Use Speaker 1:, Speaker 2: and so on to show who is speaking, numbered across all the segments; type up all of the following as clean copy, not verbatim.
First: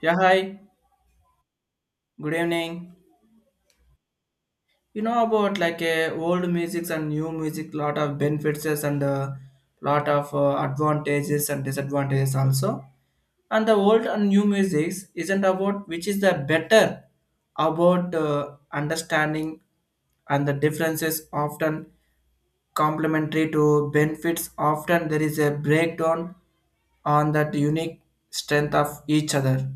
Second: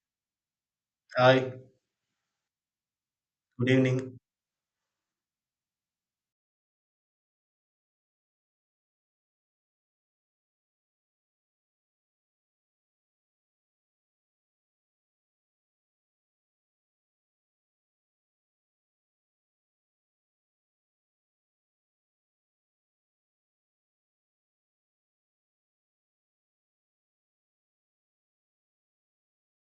Speaker 1: Yeah, hi.
Speaker 2: Hi,
Speaker 1: Good evening.
Speaker 2: good evening.
Speaker 1: You know about like old music and new music, lot of benefits and lot of advantages and disadvantages also. And the old and new music isn't about which is the better about understanding and the differences often complementary to benefits. Often there is a breakdown on that unique strength of each other,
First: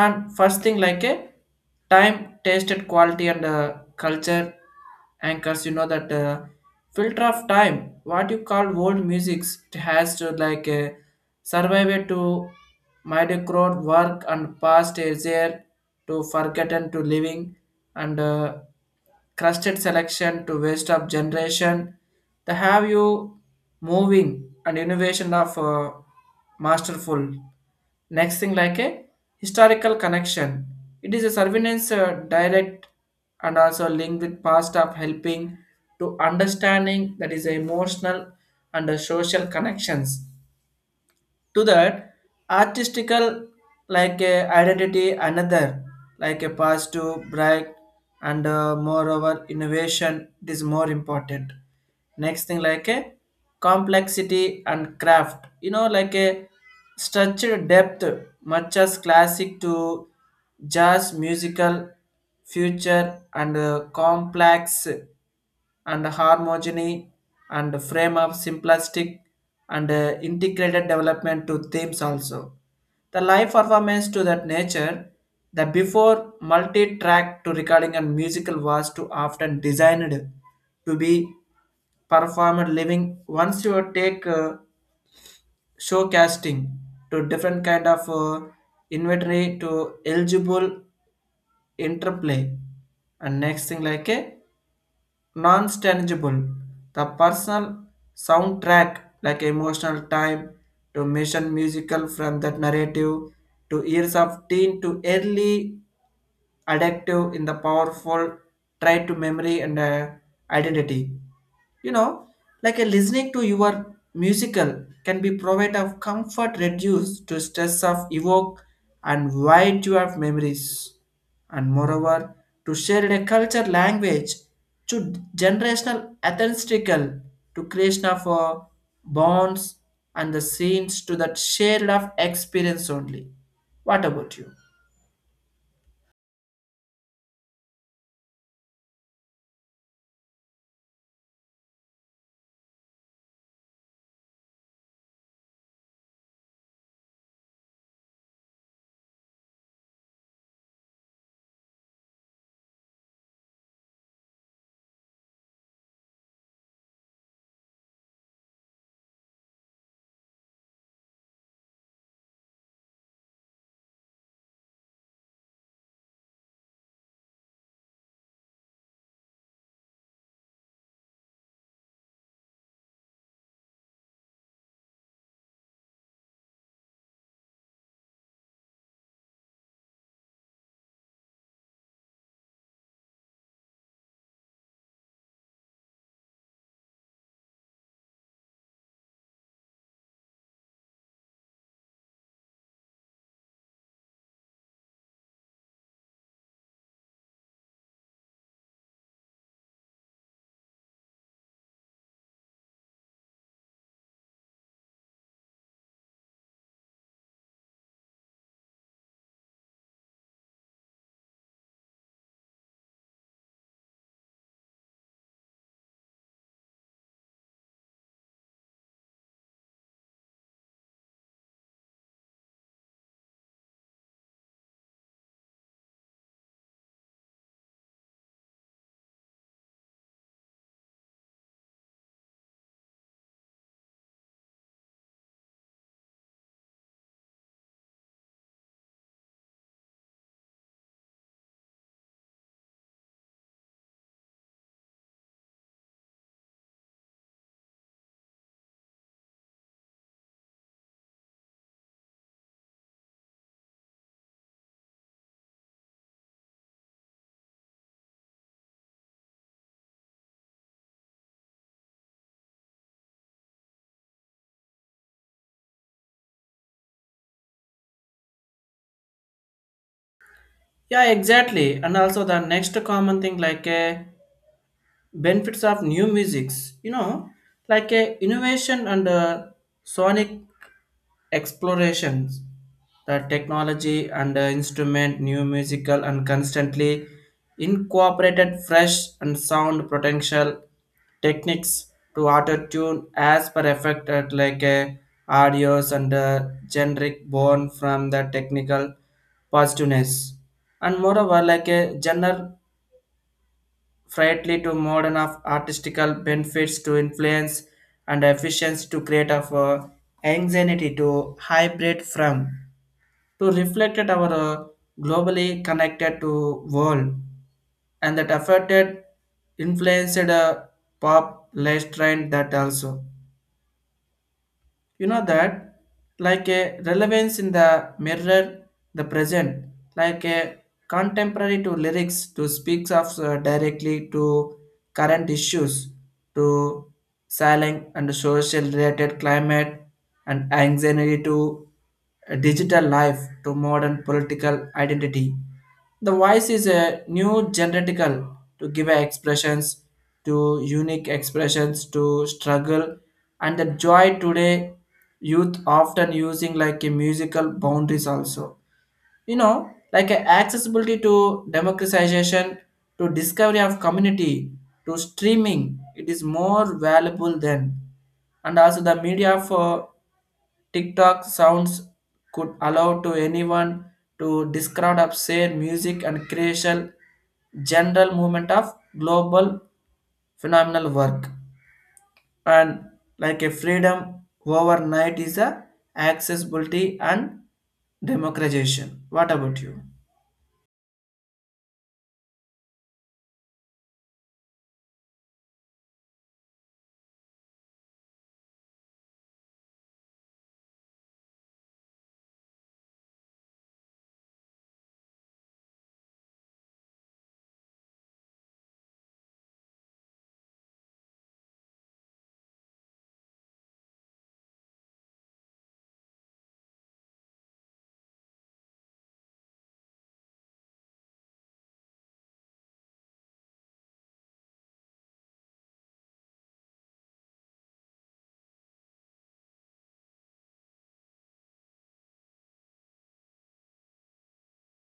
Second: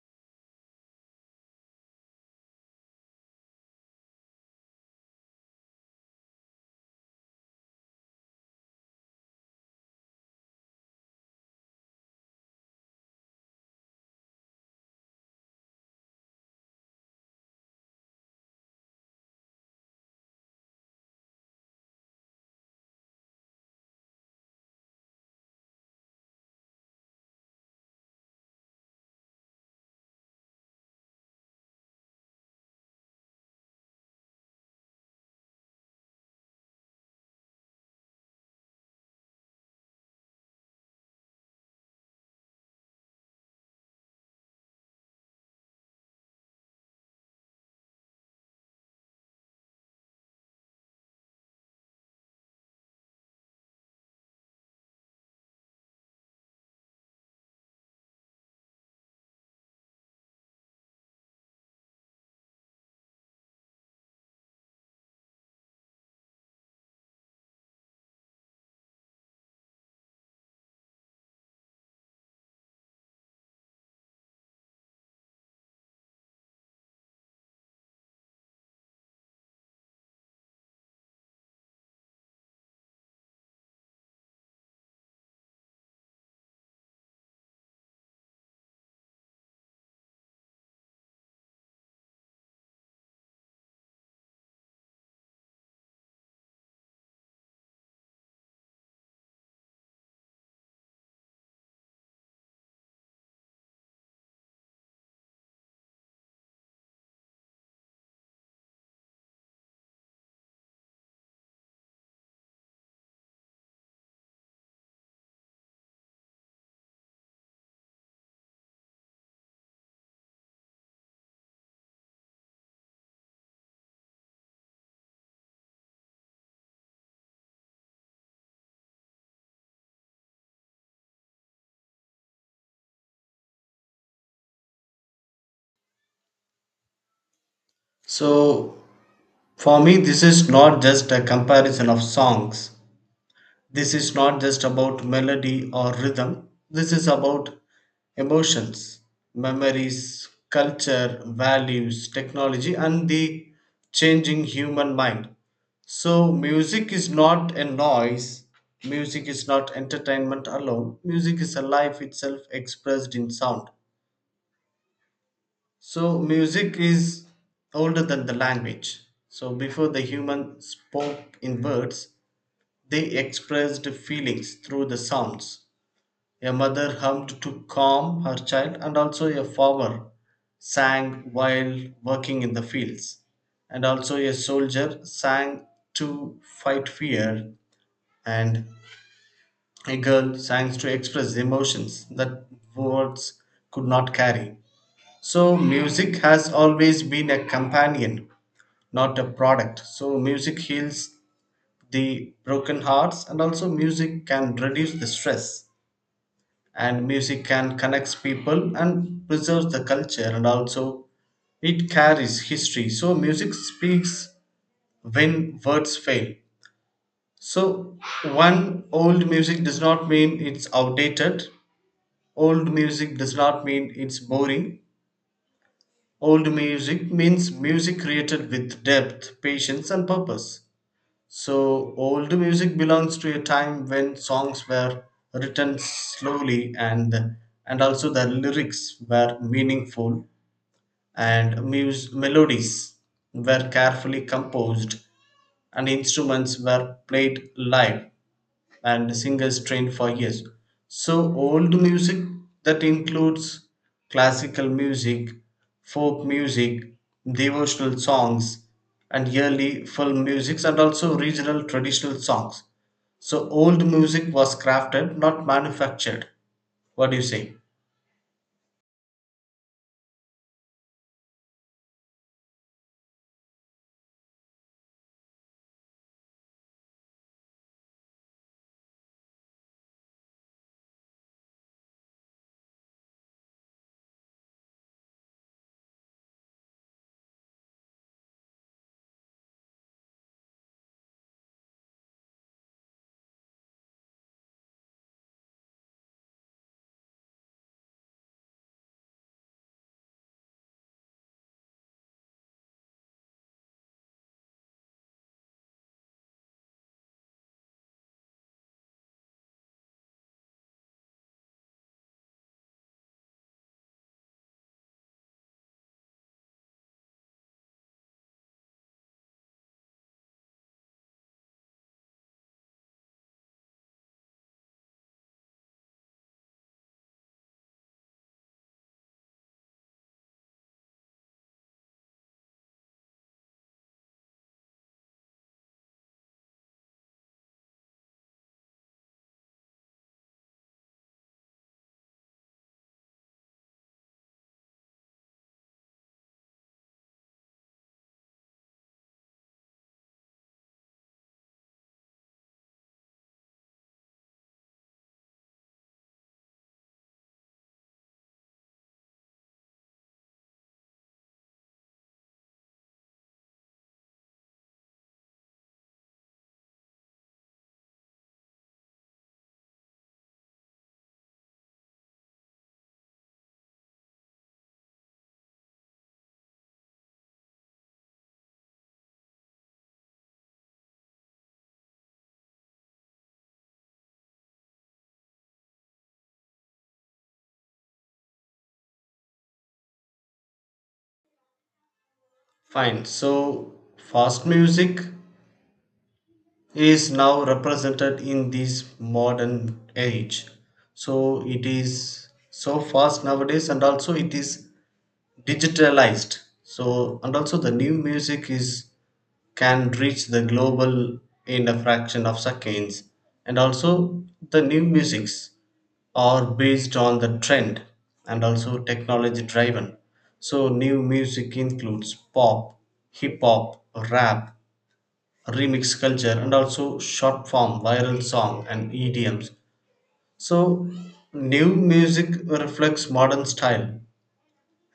Speaker 1: and first thing like a time tasted quality and culture anchors, you know that filter of time what you call old music has to like survive it to mediocre work, and past is there to forgotten to living, and crusted selection to waste of generation. The have you moving and innovation of masterful. Next thing like a historical connection. It is a surveillance direct and also linked with past of helping to understanding that is emotional and social connections to that artistical like a identity another like a past to break, and moreover innovation it is more important. Next thing like a complexity and craft, you know, like a structured depth much as classic to jazz musical future and complex and harmony and frame of simplistic and integrated development to themes also. The live performance to that nature, the before multi-track to recording and musical was too often designed to be performed living. Once you take showcasting to different kind of inventory to eligible interplay, and next thing like a non-tangible, the personal soundtrack like emotional time to mission musical from that narrative to years of teen to early addictive in the powerful try to memory and identity, you know, like a listening to your musical can be provide of comfort reduce to stress of evoke and wide you have memories, and moreover to share a culture language to generational authentical to creation of bonds and the scenes to that shared of experience only. What about you?
Speaker 2: So, for me, this is not just a comparison of songs. This is not just about melody or rhythm. This is about emotions, memories, culture, values, technology, and the changing human mind. So, music is not a noise. Music is not entertainment alone. Music is a life itself expressed in sound. So music is older than the language. So before the human spoke in words, they expressed feelings through the sounds. A mother hummed to calm her child, and also a farmer sang while working in the fields. And also a soldier sang to fight fear, and a girl sang to express emotions that words could not carry. So, music has always been a companion, not a product. So, music heals the broken hearts, and also, music can reduce the stress, and music can connect people and preserve the culture, and also, it carries history. So, music speaks when words fail. So, one old music does not mean it's outdated, old music does not mean it's boring. Old music means music created with depth, patience, and purpose. So, old music belongs to a time when songs were written slowly, and also the lyrics were meaningful and melodies were carefully composed and instruments were played live and singers trained for years. So, old music that includes classical music, folk music, devotional songs, and yearly film musics, and also regional traditional songs. So, old music was crafted, not manufactured. What do you say?
Speaker 1: Yeah, exactly. And also the next common thing like benefits of new musics, you know, like innovation and sonic explorations, the technology and the instrument new musical and constantly incorporated fresh and sound potential techniques to auto tune as per effect at like a audios and generic born from the technical positiveness, and moreover like a general frightly to modern of artistical benefits to influence and efficiency to create of anxiety to hybrid from to reflected our globally connected to world, and that affected influenced a pop less trend that also, you know that like a relevance in the mirror the present like a contemporary to lyrics to speaks of directly to current issues to silent and social related climate and anxiety to a digital life to modern political identity. The voice is a new genetical to give expressions to unique expressions to struggle and the joy today youth often using like a musical boundaries also, you know, like a accessibility to democratization to discovery of community to streaming it is more valuable than, and also the media for tiktok sounds could allow to anyone to describe of share music and creation general movement of global phenomenal work and like a freedom overnight is a accessibility and democratization. What about you?
Speaker 2: Fine. So, fast music is now represented in this modern age. So, it is so fast nowadays, and also it is digitalized, so and also the new music is can reach the global in a fraction of seconds, and also the new musics are based on the trend and also technology driven. So new music includes pop, hip hop, rap, remix culture, and also short form viral song and idioms. So new music reflects modern style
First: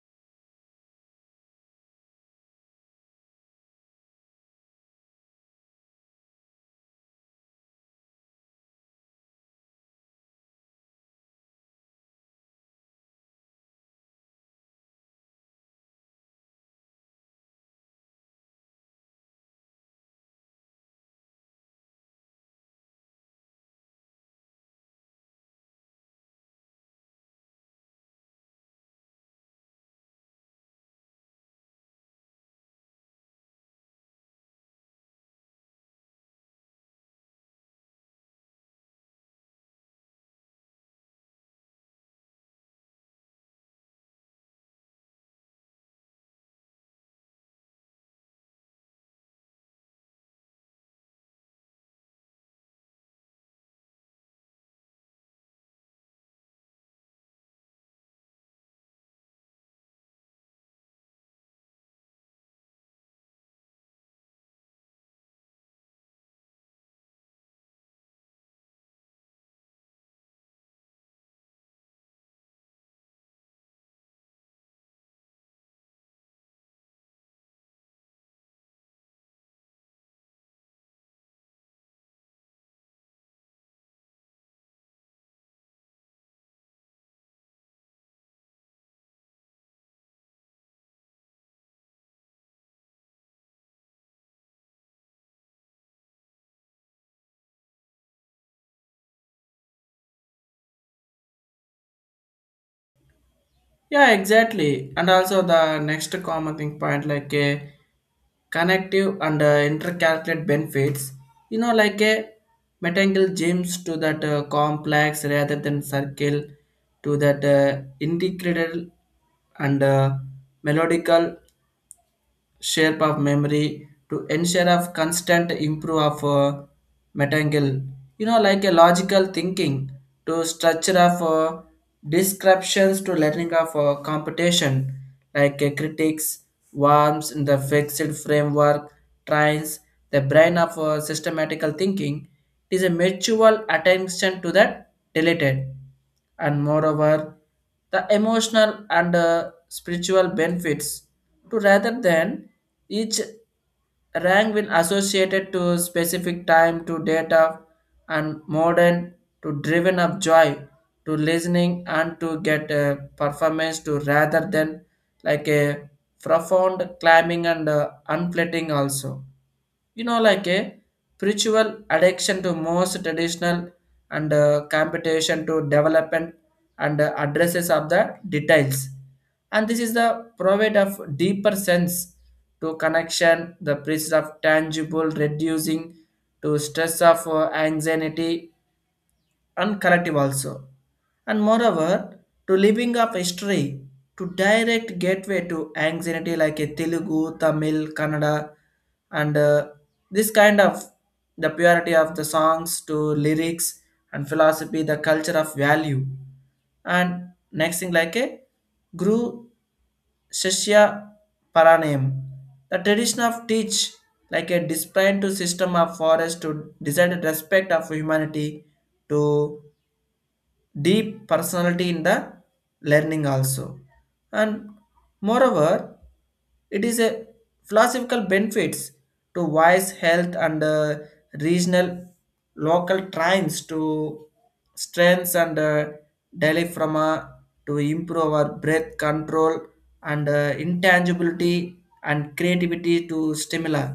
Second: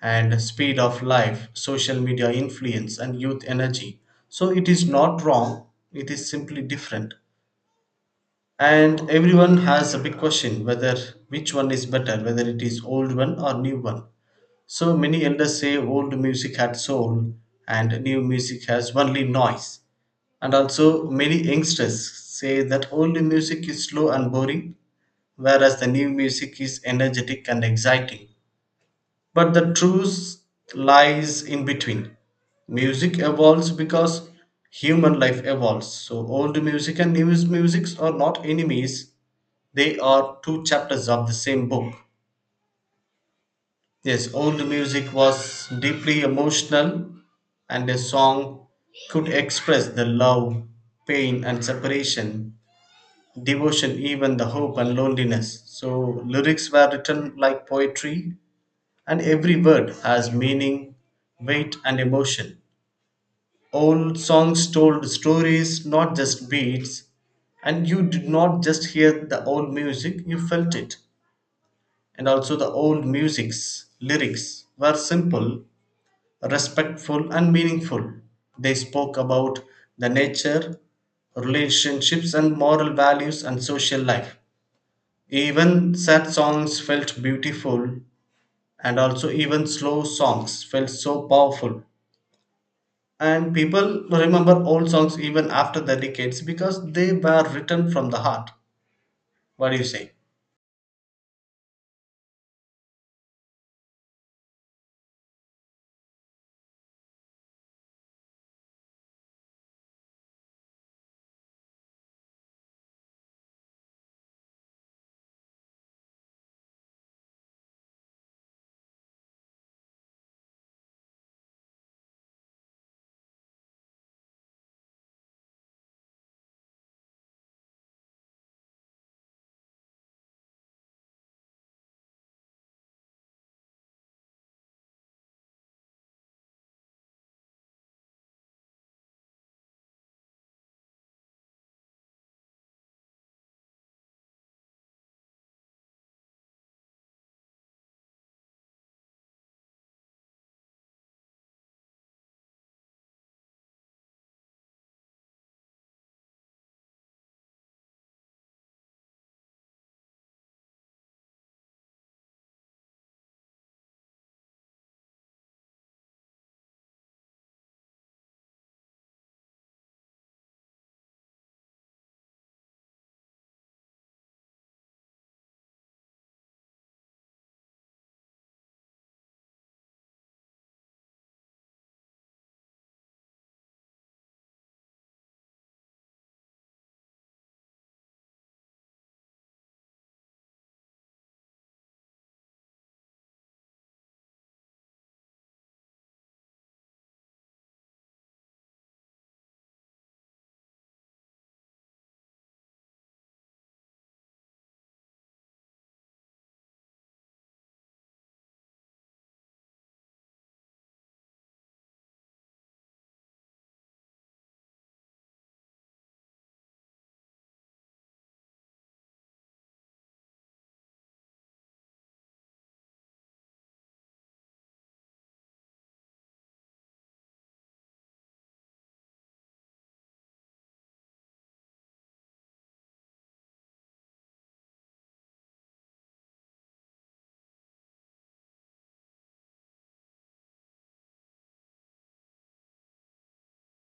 Speaker 2: and speed of life, social media influence, and youth energy. So it is not wrong, it is simply different. And everyone has a big question whether which one is better, whether it is old one or new one. So many elders say old music had soul and new music has only noise. And also, many youngsters say that old music is slow and boring, whereas the new music is energetic and exciting. But the truth lies in between. Music evolves because human life evolves. So old music and new musics are not enemies. They are two chapters of the same book. Yes, old music was deeply emotional and a song could express the love, pain and separation, devotion, even the hope and loneliness. So lyrics were written like poetry and every word has meaning, weight, and emotion. Old songs told stories, not just beats, and you did not just hear the old music, you felt it. And also, the old music's lyrics were simple, respectful, and meaningful. They spoke about the nature, relationships, and moral values and social life. Even sad songs felt beautiful, and also, even slow songs felt so powerful, and people remember old songs even after the decades because they were written from the heart. What do you say?
Speaker 1: Yeah, exactly. And also the next common thing point like a connective and intercalculate benefits. You know, like a metangle gyms to that complex rather than circle to that integrated and melodical shape of memory to ensure of constant improve of metangle. You know, like a logical thinking to structure of descriptions to learning of computation, like critics, worms in the fixed framework, trains, the brain of systematical thinking. It is a mutual attention to that deleted, and moreover the emotional and spiritual benefits to rather than each rank will associated to specific time to data and modern to driven of joy to listening and to get a performance to rather than like a profound climbing and unflating also, you know, like a spiritual addiction to most traditional and competition to development and addresses of the details, and this is the provide of deeper sense to connection the presence of tangible reducing to stress of anxiety and collective also. And moreover, to living up history, to direct gateway to anxiety like a Telugu, Tamil, Kannada, and this kind of the purity of the songs to lyrics and philosophy, the culture of value. And next thing like a Guru Shishya Paranayam, the tradition of teach like a discipline to system of forest to decided respect of humanity to deep personality in the learning also, and moreover it is a philosophical benefits to wise health and regional local trends to strengths and daily from to improve our breath control and intangibility and creativity to stimuli.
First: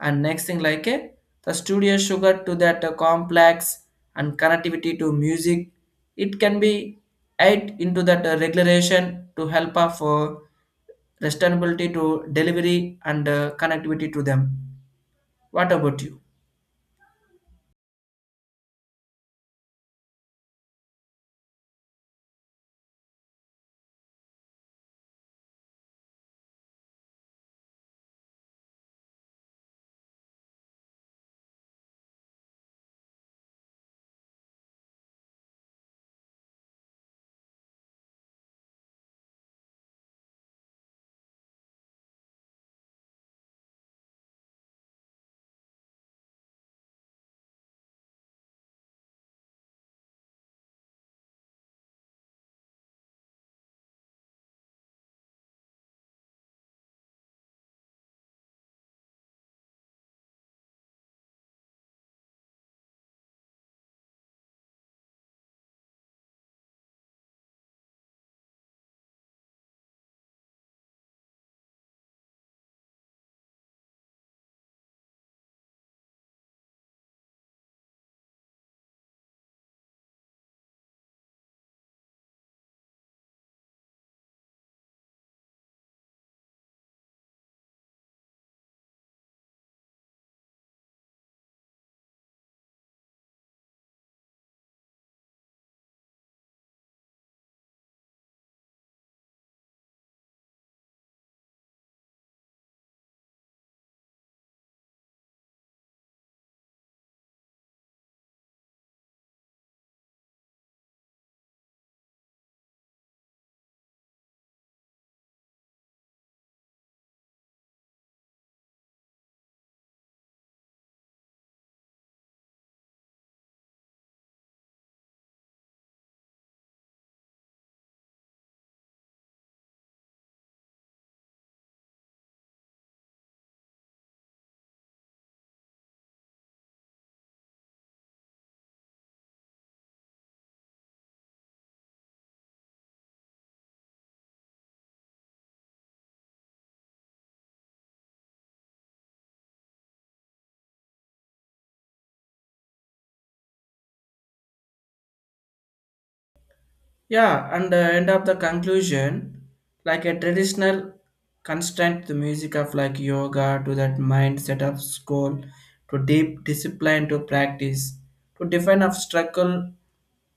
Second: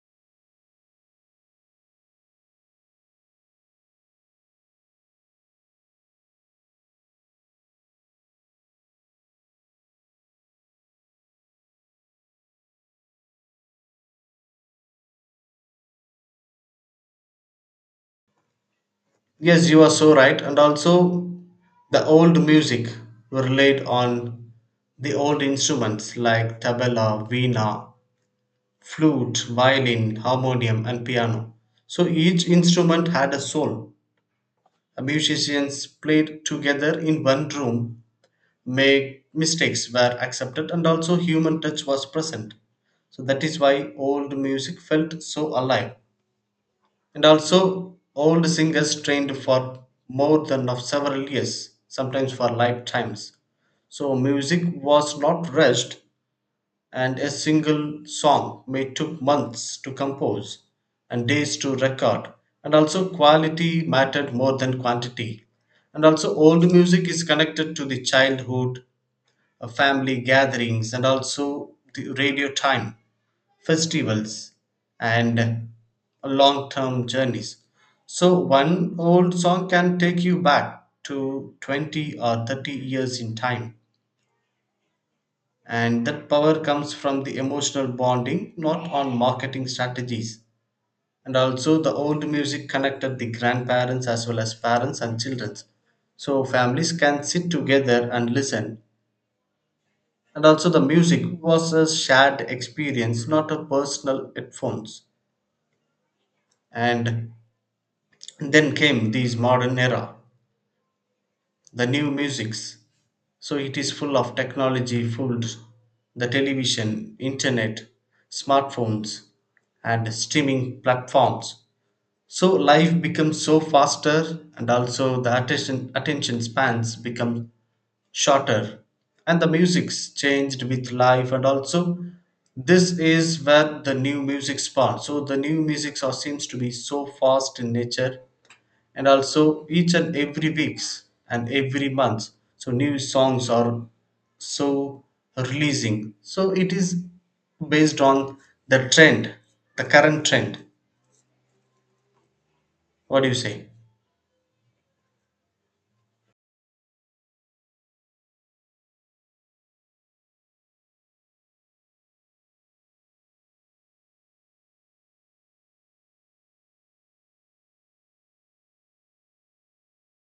Speaker 1: And next thing like the studio sugar to that complex and connectivity to music, it can be add into that regulation to help for sustainability to delivery and connectivity to them. What about you?
Speaker 2: Yes, you are so right. And also the old music relied on the old instruments like tabla, veena, flute, violin, harmonium, and piano. So each instrument had a soul. The musicians played together in one room, make mistakes were accepted, and also human touch was present. So that is why old music felt so alive. And also old singers trained for more than of several years, sometimes for lifetimes. So music was not rushed, and a single song may took months to compose and days to record, and also quality mattered more than quantity. And also old music is connected to the childhood, family gatherings, and also the radio time, festivals, and long term journeys. So, one old song can take you back to 20 or 30 years in time. And that power comes from the emotional bonding, not on marketing strategies. And also, the old music connected the grandparents as well as parents and children. So, families can sit together and listen, and also the music was a shared experience, not a personal headphones. And then came this modern era, the new musics. So it is full of technology full, the television, internet, smartphones, and streaming platforms. So life becomes so faster, and also the attention spans become shorter, and the music's changed with life. And also this is where the new music spawns. So the new music seems to be so fast in nature, and also each and every weeks and every month so new songs are so releasing. So it is based on the trend, the current trend. What do you say?
Speaker 1: Yeah, and the end of the conclusion, like a traditional constant, the music of like yoga to that mindset of school, to deep discipline to practice, to define of struggle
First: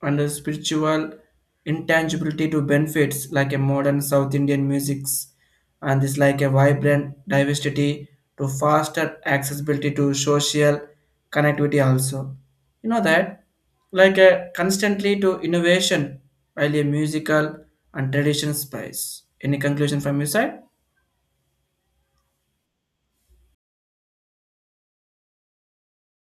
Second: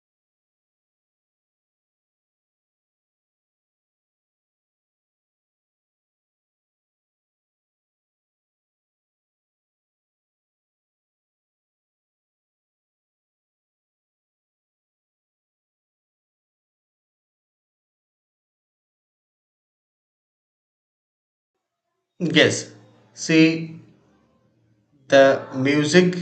Speaker 1: and a spiritual intangibility to benefits like a modern South Indian musics, and this like a vibrant diversity to faster accessibility to social connectivity also. You know that like a constantly to innovation while a musical and tradition space. Any conclusion from your side?
Speaker 2: Yes, see, the music.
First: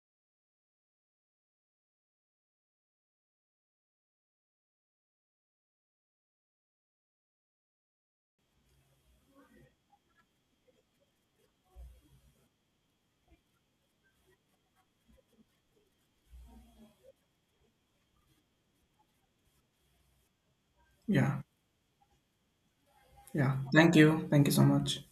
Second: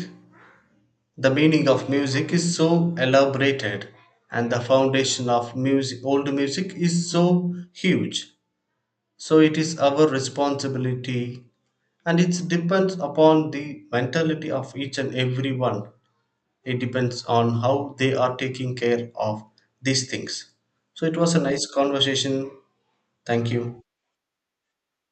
Speaker 2: The meaning of music is so elaborated and the foundation of music old music is so huge. So it is our responsibility and it depends upon the mentality of each and every one. It depends on how they are taking care of these things. So it was a
Speaker 1: Yeah.
Speaker 2: nice conversation. Thank
Speaker 1: Yeah.
Speaker 2: you.
Speaker 1: Thank you. Thank you so much.